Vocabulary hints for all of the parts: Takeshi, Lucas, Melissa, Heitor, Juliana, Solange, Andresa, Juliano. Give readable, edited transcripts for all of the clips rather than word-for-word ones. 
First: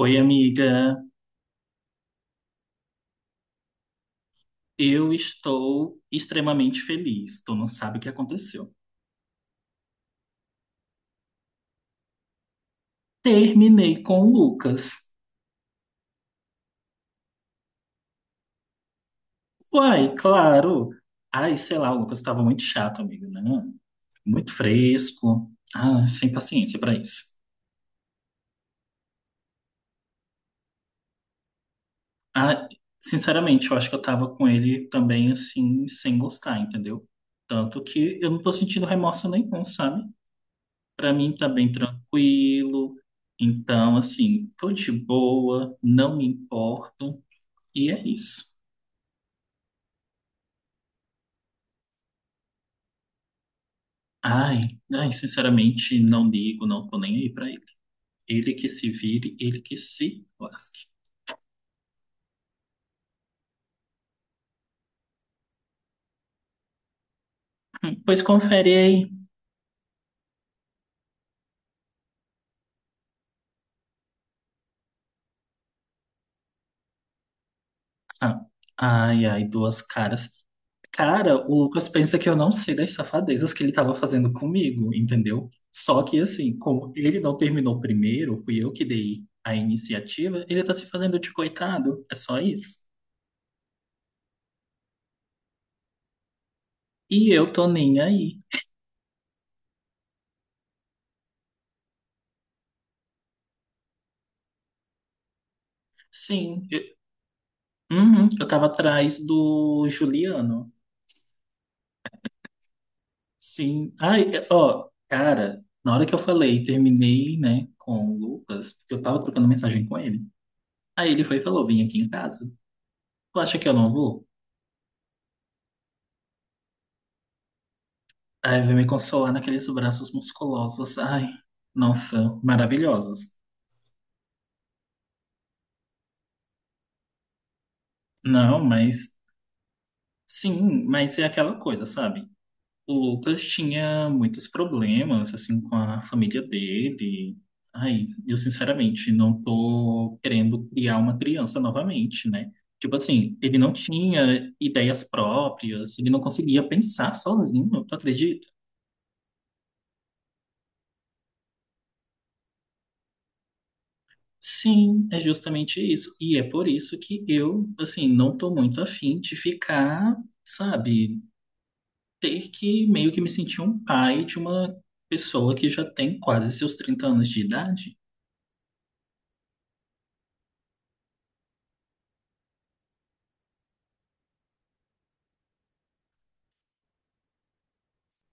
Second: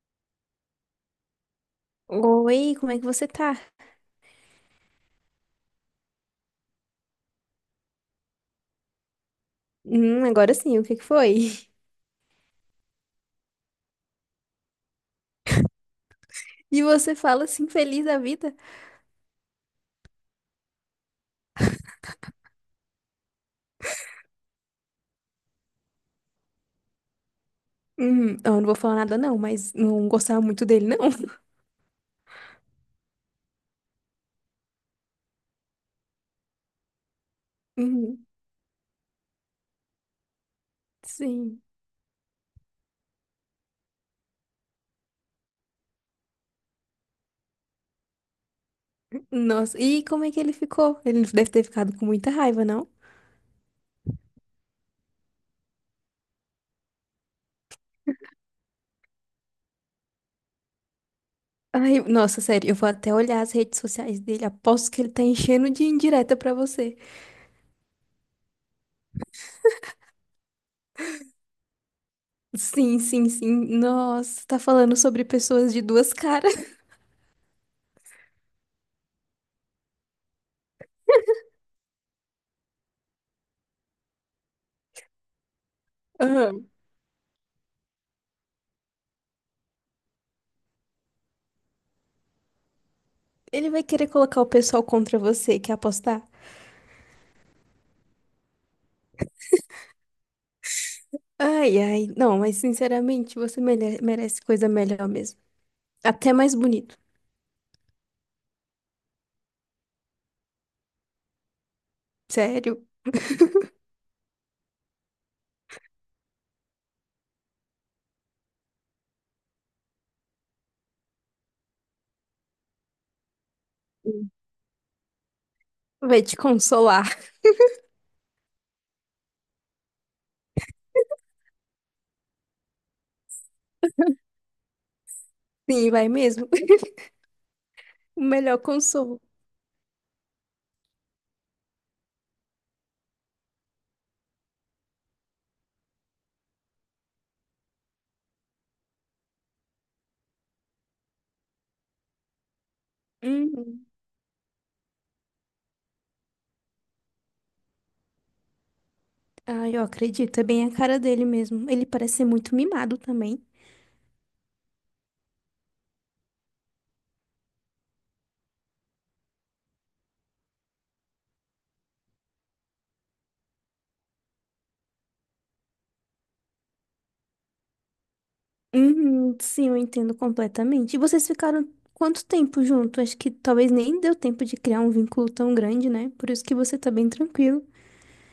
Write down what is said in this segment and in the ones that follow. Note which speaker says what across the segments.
Speaker 1: Oi, amiga.
Speaker 2: Oi, como é que você tá?
Speaker 1: Eu estou extremamente feliz. Tu não sabe o que aconteceu.
Speaker 2: Agora sim, o que que foi?
Speaker 1: Terminei com o Lucas.
Speaker 2: E você fala assim, feliz da vida?
Speaker 1: Uai, claro. Ai, sei lá, o Lucas estava muito chato, amiga, né? Muito fresco. Ah, sem paciência para isso.
Speaker 2: Eu não vou falar nada não, mas não gostava muito dele, não.
Speaker 1: Ah, sinceramente, eu acho que eu tava com ele também assim, sem gostar, entendeu? Tanto que
Speaker 2: Uhum,
Speaker 1: eu não tô sentindo remorso nenhum, sabe? Pra mim tá
Speaker 2: sim.
Speaker 1: bem tranquilo. Então, assim, tô de boa, não me importo. E é isso.
Speaker 2: Nossa, e como é que ele ficou? Ele deve ter ficado com muita raiva, não?
Speaker 1: Ai, ai, sinceramente, não ligo, não tô nem aí pra ele. Ele que se vire, ele que se lasque.
Speaker 2: Ai, nossa, sério, eu vou até olhar as redes sociais dele. Aposto que ele tá enchendo de indireta pra você.
Speaker 1: Pois confere aí.
Speaker 2: Sim, sim, sim. Nossa, tá falando sobre pessoas de duas caras.
Speaker 1: Ah, ai, ai, duas caras. Cara, o Lucas pensa que eu não sei das safadezas que ele tava fazendo comigo, entendeu? Só que assim,
Speaker 2: Aham.
Speaker 1: como ele não terminou primeiro, fui eu que dei a iniciativa, ele tá se fazendo de coitado. É só isso.
Speaker 2: Ele vai querer colocar o pessoal contra você, quer apostar?
Speaker 1: E eu tô nem aí.
Speaker 2: Ai, ai, não, mas sinceramente, você merece coisa melhor mesmo. Até mais
Speaker 1: Sim, eu,
Speaker 2: bonito.
Speaker 1: uhum, eu tava atrás do Juliano.
Speaker 2: Sério.
Speaker 1: Sim. Ai, ó, cara, na hora que eu falei, terminei, né, com o Lucas, porque eu tava trocando mensagem com ele. Aí ele foi e falou: vim aqui em casa. Tu acha que eu não vou?
Speaker 2: Hum. Vai te consolar.
Speaker 1: Aí veio me consolar naqueles braços musculosos. Ai, nossa, maravilhosos.
Speaker 2: Sim, vai mesmo. O melhor
Speaker 1: Não, mas
Speaker 2: consolo.
Speaker 1: sim, mas é aquela coisa, sabe? O Lucas tinha muitos problemas, assim, com a família dele. Ai, eu sinceramente não tô querendo criar uma criança novamente, né? Tipo assim, ele não
Speaker 2: Uhum.
Speaker 1: tinha ideias próprias, ele não conseguia pensar sozinho, tu acredita?
Speaker 2: Ai, eu acredito, é bem a cara dele mesmo. Ele parece ser muito mimado também.
Speaker 1: Sim, é justamente isso. E é por isso que eu, assim, não tô muito afim de ficar, sabe, ter que meio que me sentir um pai de uma pessoa que já tem quase seus 30 anos de idade.
Speaker 2: Uhum, sim, eu entendo completamente. E vocês ficaram quanto tempo junto? Acho que talvez nem deu tempo de criar um vínculo tão grande, né? Por isso que você tá bem tranquilo.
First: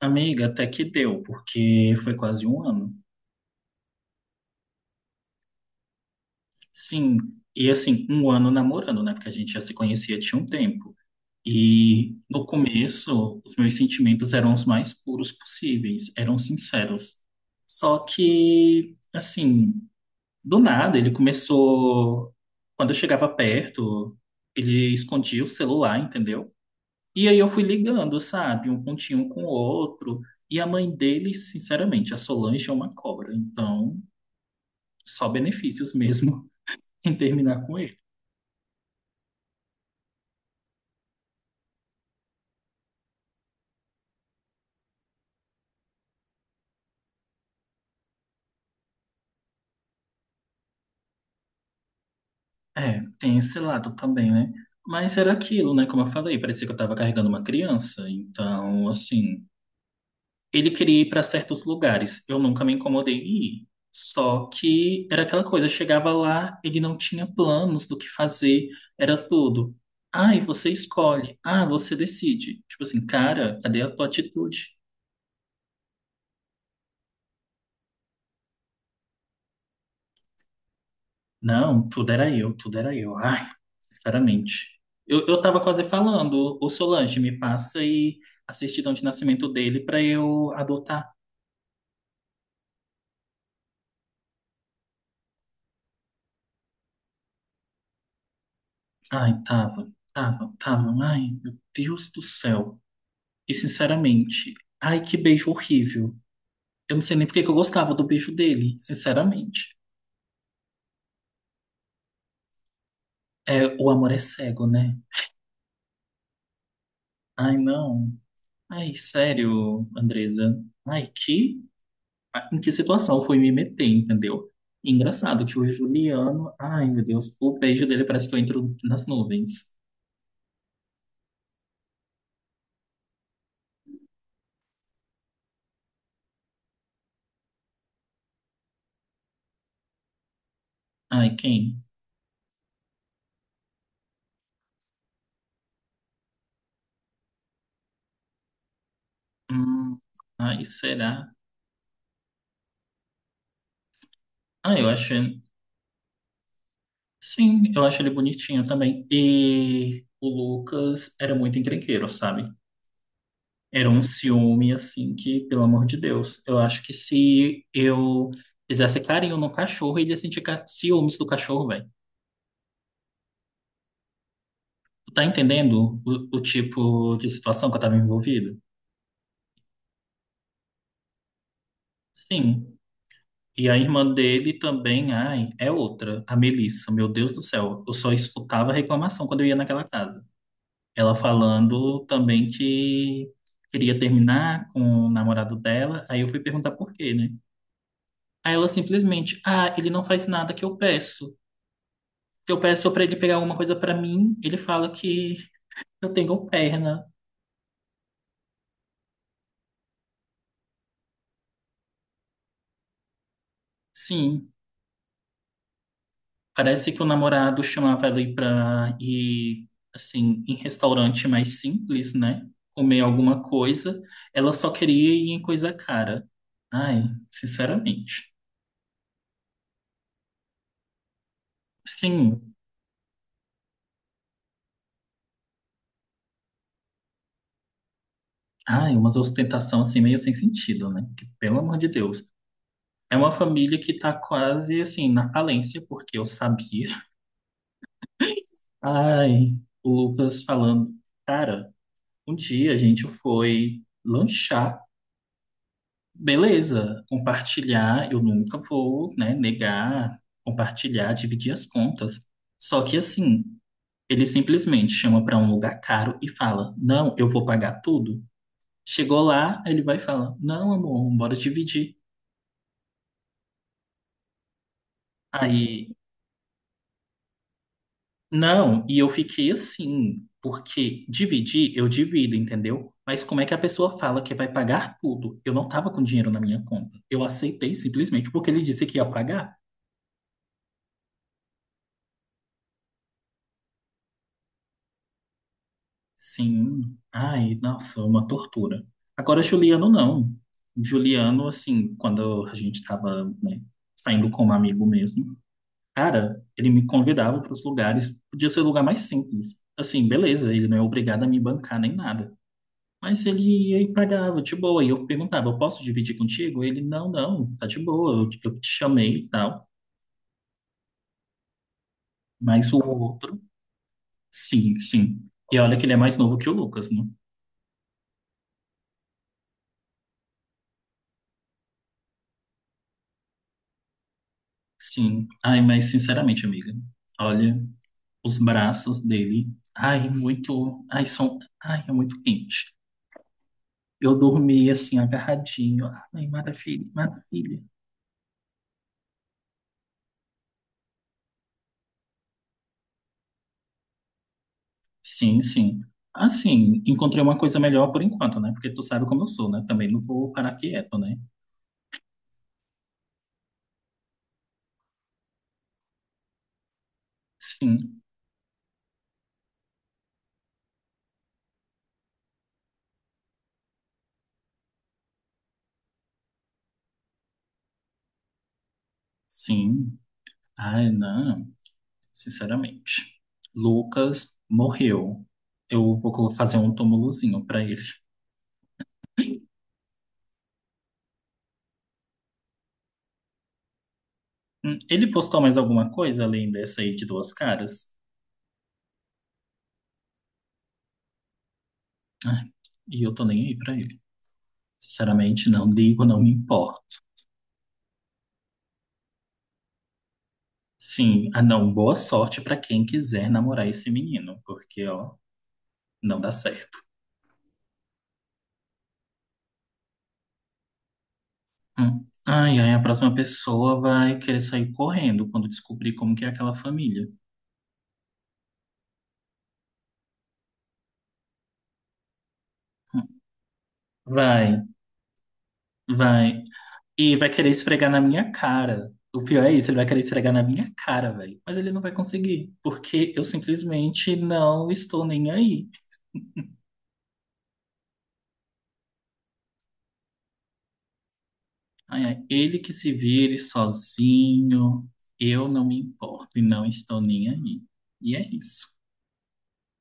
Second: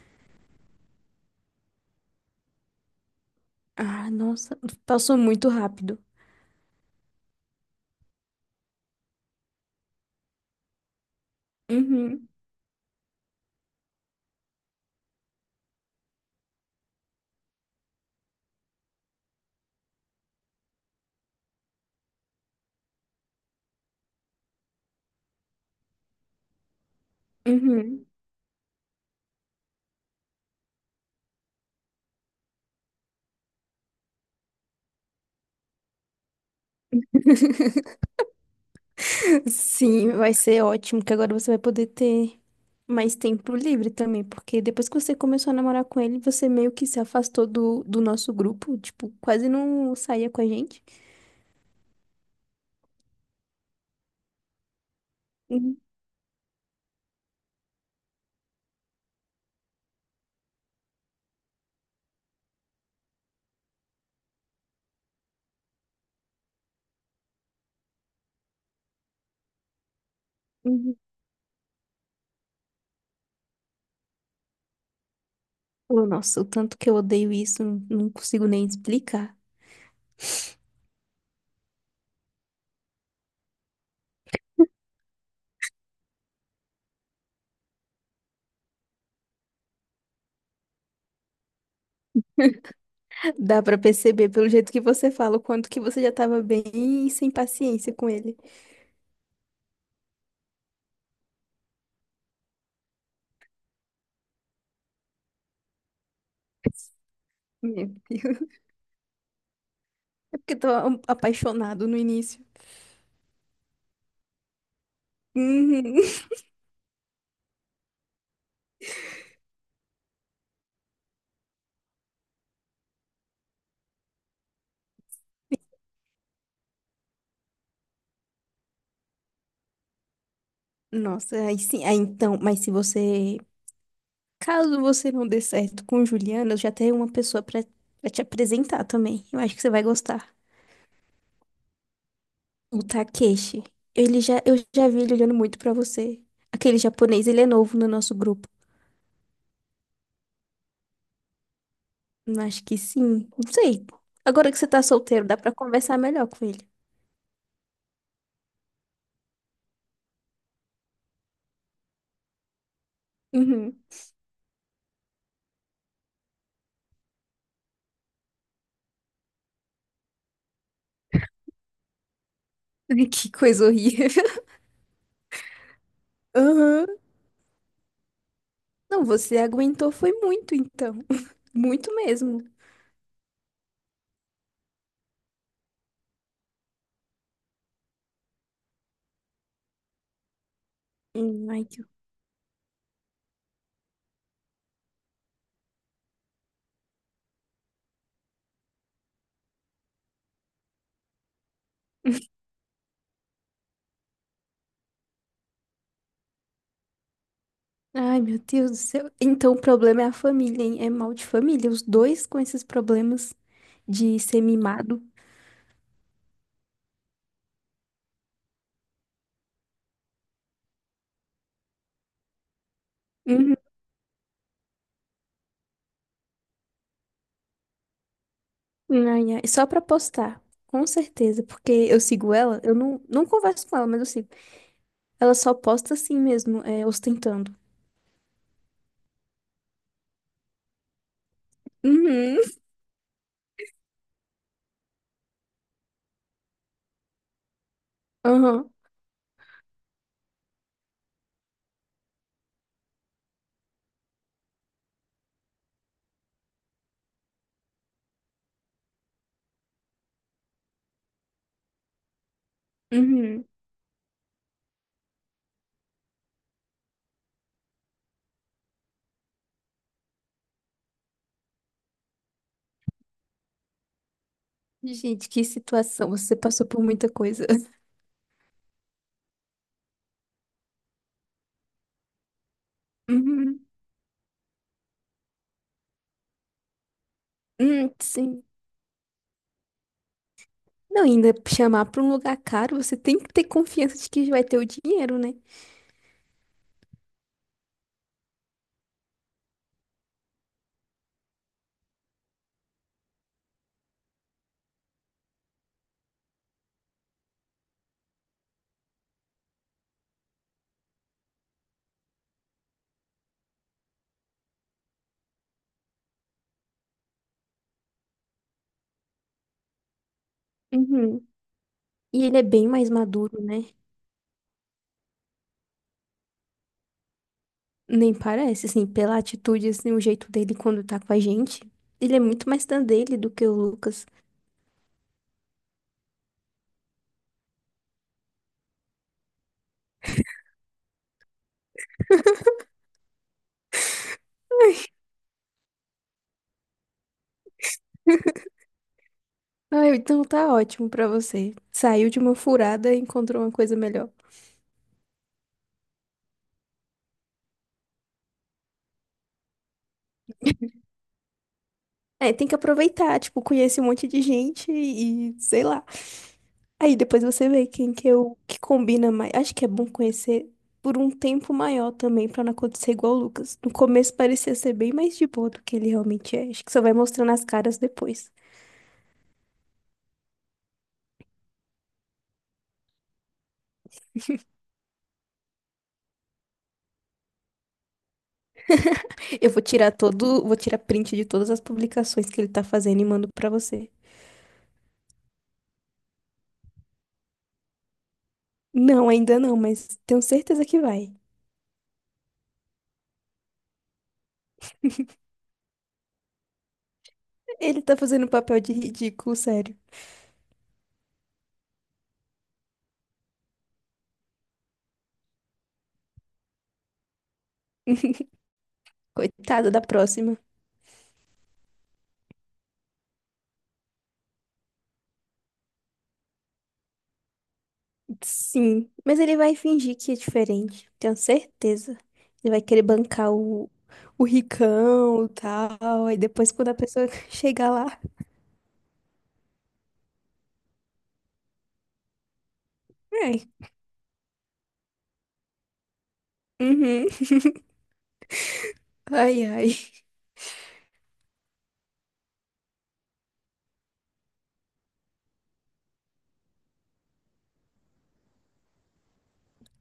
Speaker 1: Amiga, até que deu, porque foi quase um ano.
Speaker 2: Ah, nossa, passou muito rápido.
Speaker 1: Sim, e assim, um ano namorando, né? Porque a gente já se conhecia tinha um tempo. E
Speaker 2: Uhum,
Speaker 1: no começo, os meus sentimentos eram os mais puros possíveis, eram sinceros. Só que, assim, do nada, ele começou. Quando eu chegava perto, ele escondia o celular, entendeu? E aí eu fui
Speaker 2: uhum.
Speaker 1: ligando, sabe? Um pontinho com o outro. E a mãe dele, sinceramente, a Solange é uma cobra, então. Só benefícios mesmo em terminar com ele.
Speaker 2: Sim, vai ser ótimo, que agora você vai poder ter mais tempo livre também, porque depois que você começou a namorar com ele, você meio que se afastou do nosso grupo, tipo, quase não saía com a gente.
Speaker 1: É, tem esse lado também, né? Mas era aquilo,
Speaker 2: Uhum,
Speaker 1: né? Como eu falei, parecia que eu tava carregando uma criança. Então, assim, ele queria ir para certos lugares. Eu nunca me incomodei em ir. Só que era aquela coisa, eu chegava lá, ele não tinha planos do que fazer, era tudo. Ai, você
Speaker 2: uhum.
Speaker 1: escolhe. Ah, você decide. Tipo assim, cara, cadê a tua atitude?
Speaker 2: Oh, nossa, o tanto que eu odeio isso, não consigo nem explicar.
Speaker 1: Não, tudo era eu, tudo era eu. Ah, claramente. Eu tava quase falando, o Solange me passa e a certidão de nascimento dele para eu adotar.
Speaker 2: Dá pra perceber pelo jeito que você fala, o quanto que você já tava bem sem paciência com ele.
Speaker 1: Ai, tava, tava, tava. Ai, meu Deus do céu. E sinceramente, ai, que beijo horrível. Eu não sei nem porque que eu
Speaker 2: Meu
Speaker 1: gostava do beijo
Speaker 2: Deus.
Speaker 1: dele, sinceramente.
Speaker 2: É porque eu tava apaixonado no início.
Speaker 1: É, o amor é cego, né?
Speaker 2: Uhum.
Speaker 1: Ai, não. Ai, sério, Andresa. Ai, que em que situação eu fui me meter, entendeu? Engraçado que o Juliano, ai meu Deus, o beijo dele parece que eu entro nas nuvens.
Speaker 2: Nossa, aí sim, aí então, mas se você caso você não dê certo com Juliana, eu já tenho uma pessoa pra te apresentar também. Eu acho que você vai gostar.
Speaker 1: Ai, quem?
Speaker 2: O Takeshi. Eu já vi ele olhando muito pra você. Aquele japonês, ele é novo no nosso grupo.
Speaker 1: Hum, ai, será?
Speaker 2: Eu acho que sim. Não sei. Agora que você
Speaker 1: Ah,
Speaker 2: tá
Speaker 1: eu acho,
Speaker 2: solteiro, dá pra conversar melhor com ele.
Speaker 1: sim, eu acho ele bonitinho também. E o Lucas era muito encrenqueiro, sabe?
Speaker 2: Uhum.
Speaker 1: Era um ciúme, assim, que, pelo amor de Deus, eu acho que se eu fizesse carinho no cachorro, ele ia sentir ciúmes do cachorro, velho.
Speaker 2: Que coisa horrível.
Speaker 1: Tu tá entendendo o
Speaker 2: Aham.
Speaker 1: tipo de situação que eu tava envolvido?
Speaker 2: Não, você aguentou foi muito, então. Muito mesmo.
Speaker 1: Sim. E a irmã dele também, ai, é outra, a Melissa, meu Deus do céu. Eu só escutava reclamação quando eu ia naquela casa. Ela
Speaker 2: Ai, que-
Speaker 1: falando também que queria terminar com o namorado dela. Aí eu fui perguntar por quê, né? Aí ela simplesmente, ah, ele não faz nada que eu peço. Que eu peço pra ele pegar alguma coisa pra mim, ele fala que eu tenho perna.
Speaker 2: Ai, meu Deus do céu. Então o problema é a família, hein? É mal de família. Os dois com esses problemas de ser
Speaker 1: Sim,
Speaker 2: mimado.
Speaker 1: parece que o namorado chamava ela aí pra ir, assim, em restaurante mais simples, né? Comer alguma
Speaker 2: Uhum.
Speaker 1: coisa. Ela só queria ir em coisa cara. Ai, sinceramente.
Speaker 2: Ai, ai. Só pra postar. Com certeza, porque eu sigo
Speaker 1: Sim,
Speaker 2: ela, eu não, não converso com ela, mas eu sigo. Ela só posta assim mesmo, é, ostentando.
Speaker 1: ai, umas ostentação assim meio sem sentido, né? Que, pelo amor de Deus.
Speaker 2: Uhum.
Speaker 1: É uma família que tá quase, assim, na falência, porque eu sabia.
Speaker 2: Aham.
Speaker 1: Ai, o Lucas falando, cara, um dia a gente foi lanchar. Beleza, compartilhar, eu nunca vou, né, negar, compartilhar, dividir as contas. Só que assim,
Speaker 2: Uhum.
Speaker 1: ele simplesmente chama para um lugar caro e fala: não, eu vou pagar tudo. Chegou lá, ele vai falar: não, amor, bora dividir.
Speaker 2: Gente, que
Speaker 1: Aí,
Speaker 2: situação. Você passou por muita coisa.
Speaker 1: não, e eu fiquei assim, porque dividir, eu divido, entendeu? Mas como é que a
Speaker 2: Uhum.
Speaker 1: pessoa fala que vai pagar tudo? Eu não tava com dinheiro na minha conta. Eu aceitei simplesmente
Speaker 2: Sim.
Speaker 1: porque ele disse que ia pagar.
Speaker 2: Não, ainda chamar pra um lugar caro, você tem que ter confiança de que vai ter o dinheiro, né?
Speaker 1: Sim. Ai, nossa, uma tortura. Agora, Juliano, não. Juliano, assim, quando a gente tava, né, saindo com um amigo mesmo, cara, ele me convidava para os lugares, podia ser o lugar mais simples. Assim, beleza, ele não é obrigado a me bancar nem nada. Mas ele ia e pagava, de boa. E eu perguntava, eu posso dividir contigo? Ele, não, não, tá de boa, eu te chamei e tal.
Speaker 2: Uhum. E ele é bem
Speaker 1: Mas o
Speaker 2: mais
Speaker 1: outro,
Speaker 2: maduro, né?
Speaker 1: sim, sim. E olha que ele é mais novo que o Lucas, né?
Speaker 2: Nem parece, assim, pela atitude, assim, o jeito dele quando tá com a gente. Ele é muito mais da dele do que o Lucas.
Speaker 1: Sim. Ai, mas sinceramente, amiga, olha. Os braços dele. Ai, muito. Ai, são. Ai, é muito quente. Eu dormi assim, agarradinho. Ai, maravilha, maravilha.
Speaker 2: Ah, então tá ótimo pra você. Saiu de uma furada e encontrou uma coisa melhor.
Speaker 1: Sim, sim. Assim, encontrei uma coisa melhor por enquanto, né? Porque tu sabe como eu sou, né? Também não vou parar quieto, né?
Speaker 2: É, tem que aproveitar, tipo, conhece um monte de gente e sei lá. Aí depois você vê quem
Speaker 1: Sim,
Speaker 2: que eu que combina mais. Acho que é bom conhecer por um tempo maior também, pra não acontecer igual o Lucas. No começo parecia ser bem mais de boa do que ele realmente é. Acho que só vai mostrando as caras depois.
Speaker 1: sim. Ai, não. Sinceramente. Lucas morreu. Eu vou fazer um túmulozinho pra ele.
Speaker 2: Eu vou tirar todo, vou tirar print de todas as publicações que ele tá fazendo e mando pra você.
Speaker 1: Ele postou mais alguma coisa além dessa aí de duas caras?
Speaker 2: Não, ainda não, mas tenho certeza que vai.
Speaker 1: Ah, e eu tô nem aí pra ele. Sinceramente, não ligo, não me importo.
Speaker 2: Ele tá fazendo papel de ridículo, sério.
Speaker 1: Sim, ah não, boa sorte pra quem quiser namorar esse menino, porque ó, não dá certo.
Speaker 2: Coitado da próxima.
Speaker 1: Hum. Ai, ai, a próxima pessoa vai querer sair correndo quando descobrir como que é aquela família.
Speaker 2: Sim, mas ele vai fingir que é diferente, tenho certeza. Ele vai querer
Speaker 1: Hum.
Speaker 2: bancar o
Speaker 1: Vai,
Speaker 2: ricão e tal, aí
Speaker 1: vai.
Speaker 2: depois quando a pessoa
Speaker 1: E vai querer
Speaker 2: chegar
Speaker 1: esfregar
Speaker 2: lá,
Speaker 1: na minha cara. O pior é isso, ele vai querer esfregar na minha cara, velho. Mas ele não vai conseguir, porque eu
Speaker 2: ai,
Speaker 1: simplesmente não estou nem aí.
Speaker 2: uhum. Ai, ai.
Speaker 1: Ai, ai, ele que se vire sozinho, eu não me importo e não estou nem aí. E é isso.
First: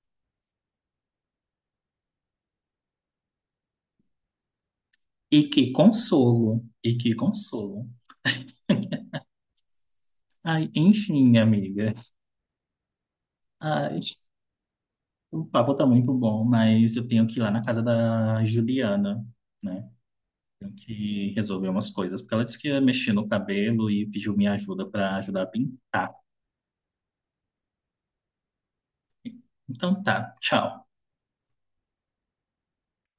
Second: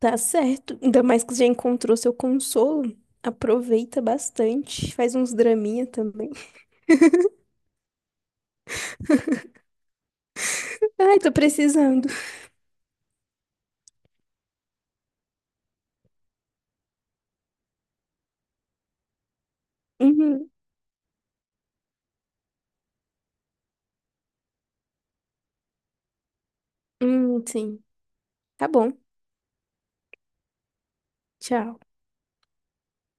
Speaker 2: Tá certo. Ainda mais que você já encontrou seu consolo. Aproveita bastante. Faz uns
Speaker 1: E que
Speaker 2: draminha também.
Speaker 1: consolo, e que consolo. Ai,
Speaker 2: Ai, tô
Speaker 1: enfim, amiga.
Speaker 2: precisando.
Speaker 1: Ai, o papo tá muito bom, mas eu tenho que ir lá na casa da Juliana, né?
Speaker 2: Uhum.
Speaker 1: Tenho que resolver umas coisas, porque ela disse que ia mexer no cabelo e pediu minha ajuda para ajudar a pintar.
Speaker 2: Sim. Tá bom.
Speaker 1: Então tá, tchau.
Speaker 2: Tchau.